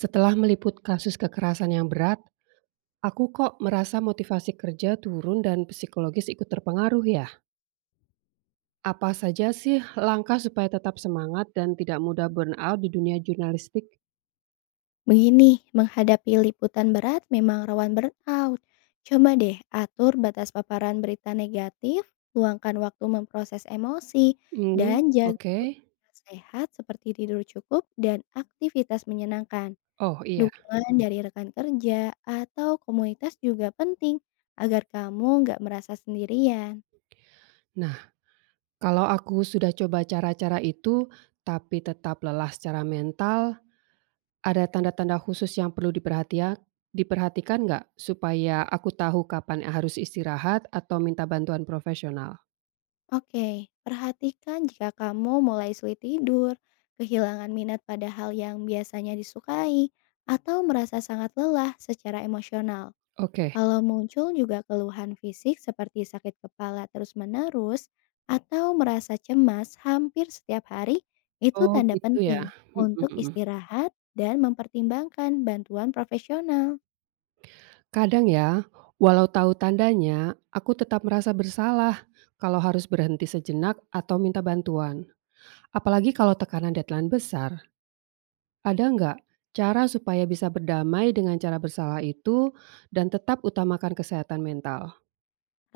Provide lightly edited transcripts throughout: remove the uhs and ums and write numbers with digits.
Setelah meliput kasus kekerasan yang berat, aku kok merasa motivasi kerja turun dan psikologis ikut terpengaruh ya. Apa saja sih langkah supaya tetap semangat dan tidak mudah burnout di dunia jurnalistik? Begini, menghadapi liputan berat memang rawan burnout. Coba deh atur batas paparan berita negatif, luangkan waktu memproses emosi, dan Hmm, jaga oke. rutinitas sehat seperti tidur cukup dan aktivitas menyenangkan. Oh, iya. Dukungan dari rekan kerja atau komunitas juga penting agar kamu nggak merasa sendirian. Nah, kalau aku sudah coba cara-cara itu, tapi tetap lelah secara mental, ada tanda-tanda khusus yang perlu diperhatikan nggak? Supaya aku tahu kapan harus istirahat atau minta bantuan profesional. Oke, perhatikan jika kamu mulai sulit tidur, kehilangan minat pada hal yang biasanya disukai, atau merasa sangat lelah secara emosional. Oke. Kalau muncul juga keluhan fisik seperti sakit kepala terus-menerus atau merasa cemas hampir setiap hari, itu Oh tanda gitu ya? penting Mhm untuk mhm. istirahat dan mempertimbangkan bantuan profesional. Kadang ya, walau tahu tandanya, aku tetap merasa bersalah kalau harus berhenti sejenak atau minta bantuan. Apalagi kalau tekanan deadline besar. Ada nggak cara supaya bisa berdamai dengan cara bersalah itu dan tetap utamakan kesehatan mental?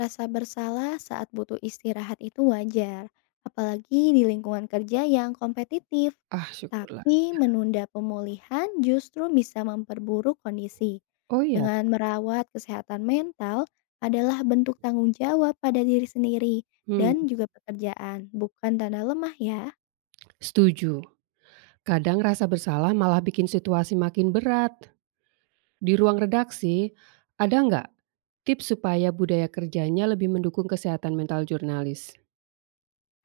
Rasa bersalah saat butuh istirahat itu wajar, apalagi di lingkungan kerja yang kompetitif. Ah, syukurlah. Tapi menunda pemulihan justru bisa memperburuk kondisi. Oh ya? Dengan merawat kesehatan mental adalah bentuk tanggung jawab pada diri sendiri Hmm, dan juga pekerjaan, bukan tanda lemah ya. setuju. Kadang rasa bersalah malah bikin situasi makin berat. Di ruang redaksi, ada nggak tips supaya budaya kerjanya lebih mendukung kesehatan mental jurnalis?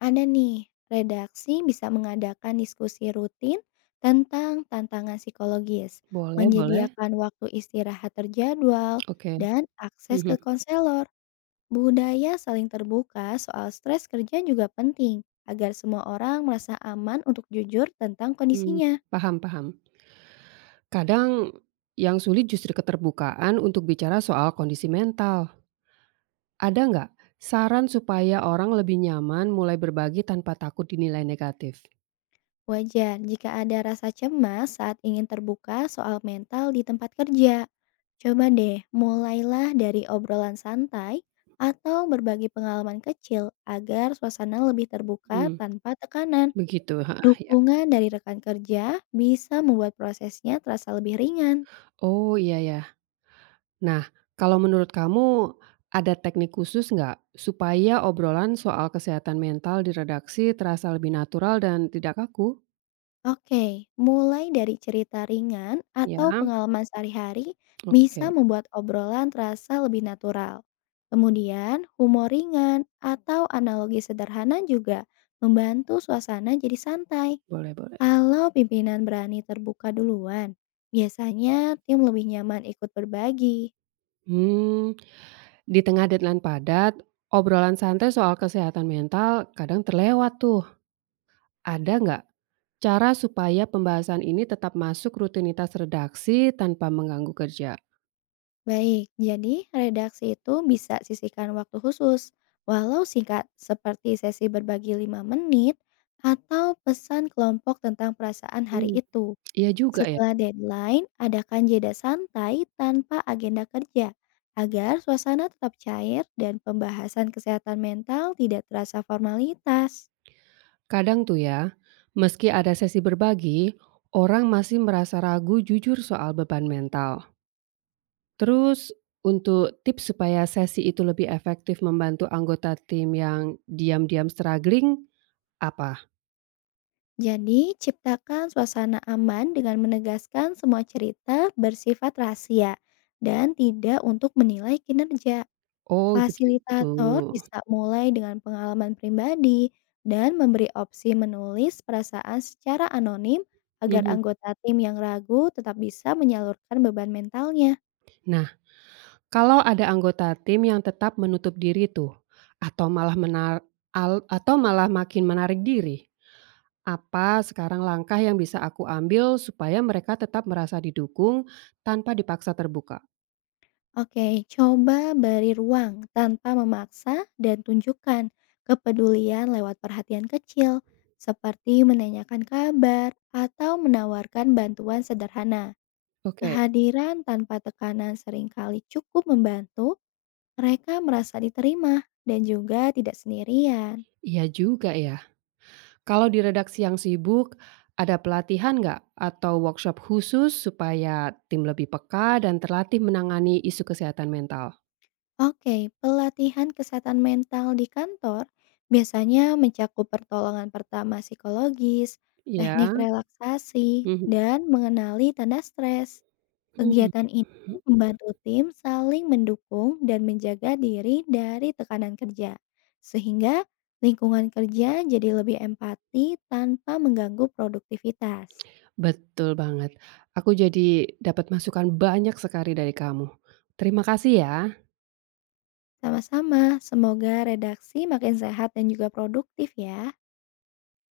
Ada nih, redaksi bisa mengadakan diskusi rutin tentang tantangan psikologis, Boleh boleh. menyediakan waktu istirahat terjadwal, Oke. dan akses ke Mhm, konselor. Budaya saling terbuka soal stres kerja juga penting agar semua orang merasa aman untuk jujur tentang mmm, kondisinya. paham paham. Kadang yang sulit justru keterbukaan untuk bicara soal kondisi mental. Ada nggak saran supaya orang lebih nyaman mulai berbagi tanpa takut dinilai negatif? Wajar jika ada rasa cemas saat ingin terbuka soal mental di tempat kerja. Coba deh, mulailah dari obrolan santai atau berbagi pengalaman kecil agar suasana lebih terbuka Mmm, tanpa tekanan. begitu, heeh, ya. Dukungan dari rekan kerja bisa membuat prosesnya terasa lebih ringan. Oh, iya ya. Nah, kalau menurut kamu ada teknik khusus nggak supaya obrolan soal kesehatan mental di redaksi terasa lebih natural dan tidak kaku? Oke, mulai dari cerita ringan Ya, atau pengalaman sehari-hari bisa oke, membuat obrolan terasa lebih natural. Kemudian, humor ringan atau analogi sederhana juga membantu suasana jadi santai. boleh boleh. Kalau pimpinan berani terbuka duluan, biasanya tim lebih nyaman ikut berbagi. Hmm, di tengah deadline padat, obrolan santai soal kesehatan mental kadang terlewat tuh. Ada nggak cara supaya pembahasan ini tetap masuk rutinitas redaksi tanpa mengganggu kerja? Baik, jadi redaksi itu bisa sisihkan waktu khusus, walau singkat seperti sesi berbagi 5 menit atau pesan kelompok tentang perasaan hari Hmm, itu. iya juga ya. Setelah deadline, adakan jeda santai tanpa agenda kerja agar suasana tetap cair dan pembahasan kesehatan mental tidak terasa formalitas. Kadang tuh ya, meski ada sesi berbagi, orang masih merasa ragu jujur soal beban mental. Terus, untuk tips supaya sesi itu lebih efektif membantu anggota tim yang diam-diam struggling, apa? Jadi, ciptakan suasana aman dengan menegaskan semua cerita bersifat rahasia dan tidak untuk menilai kinerja. Oh, begitu. Fasilitator bisa mulai dengan pengalaman pribadi dan memberi opsi menulis perasaan secara anonim agar Mhm. anggota tim yang ragu tetap bisa menyalurkan beban mentalnya. Nah, kalau ada anggota tim yang tetap menutup diri tuh, atau atau malah makin menarik diri, apa sekarang langkah yang bisa aku ambil supaya mereka tetap merasa didukung tanpa dipaksa terbuka? Oke, coba beri ruang tanpa memaksa dan tunjukkan kepedulian lewat perhatian kecil, seperti menanyakan kabar atau menawarkan bantuan sederhana. Oke, Kehadiran tanpa tekanan seringkali cukup membantu mereka merasa diterima dan juga tidak sendirian. iya juga ya. Kalau di redaksi yang sibuk, ada pelatihan nggak atau workshop khusus supaya tim lebih peka dan terlatih menangani isu kesehatan mental? Oke, pelatihan kesehatan mental di kantor biasanya mencakup pertolongan pertama psikologis, Ya, teknik relaksasi, mhm. dan mengenali tanda stres. Mhm. Kegiatan ini membantu tim saling mendukung dan menjaga diri dari tekanan kerja, sehingga lingkungan kerja jadi lebih empati tanpa mengganggu produktivitas. Betul banget. Aku jadi dapat masukan banyak sekali dari kamu. Terima kasih ya. Sama-sama, semoga redaksi makin sehat dan juga produktif ya.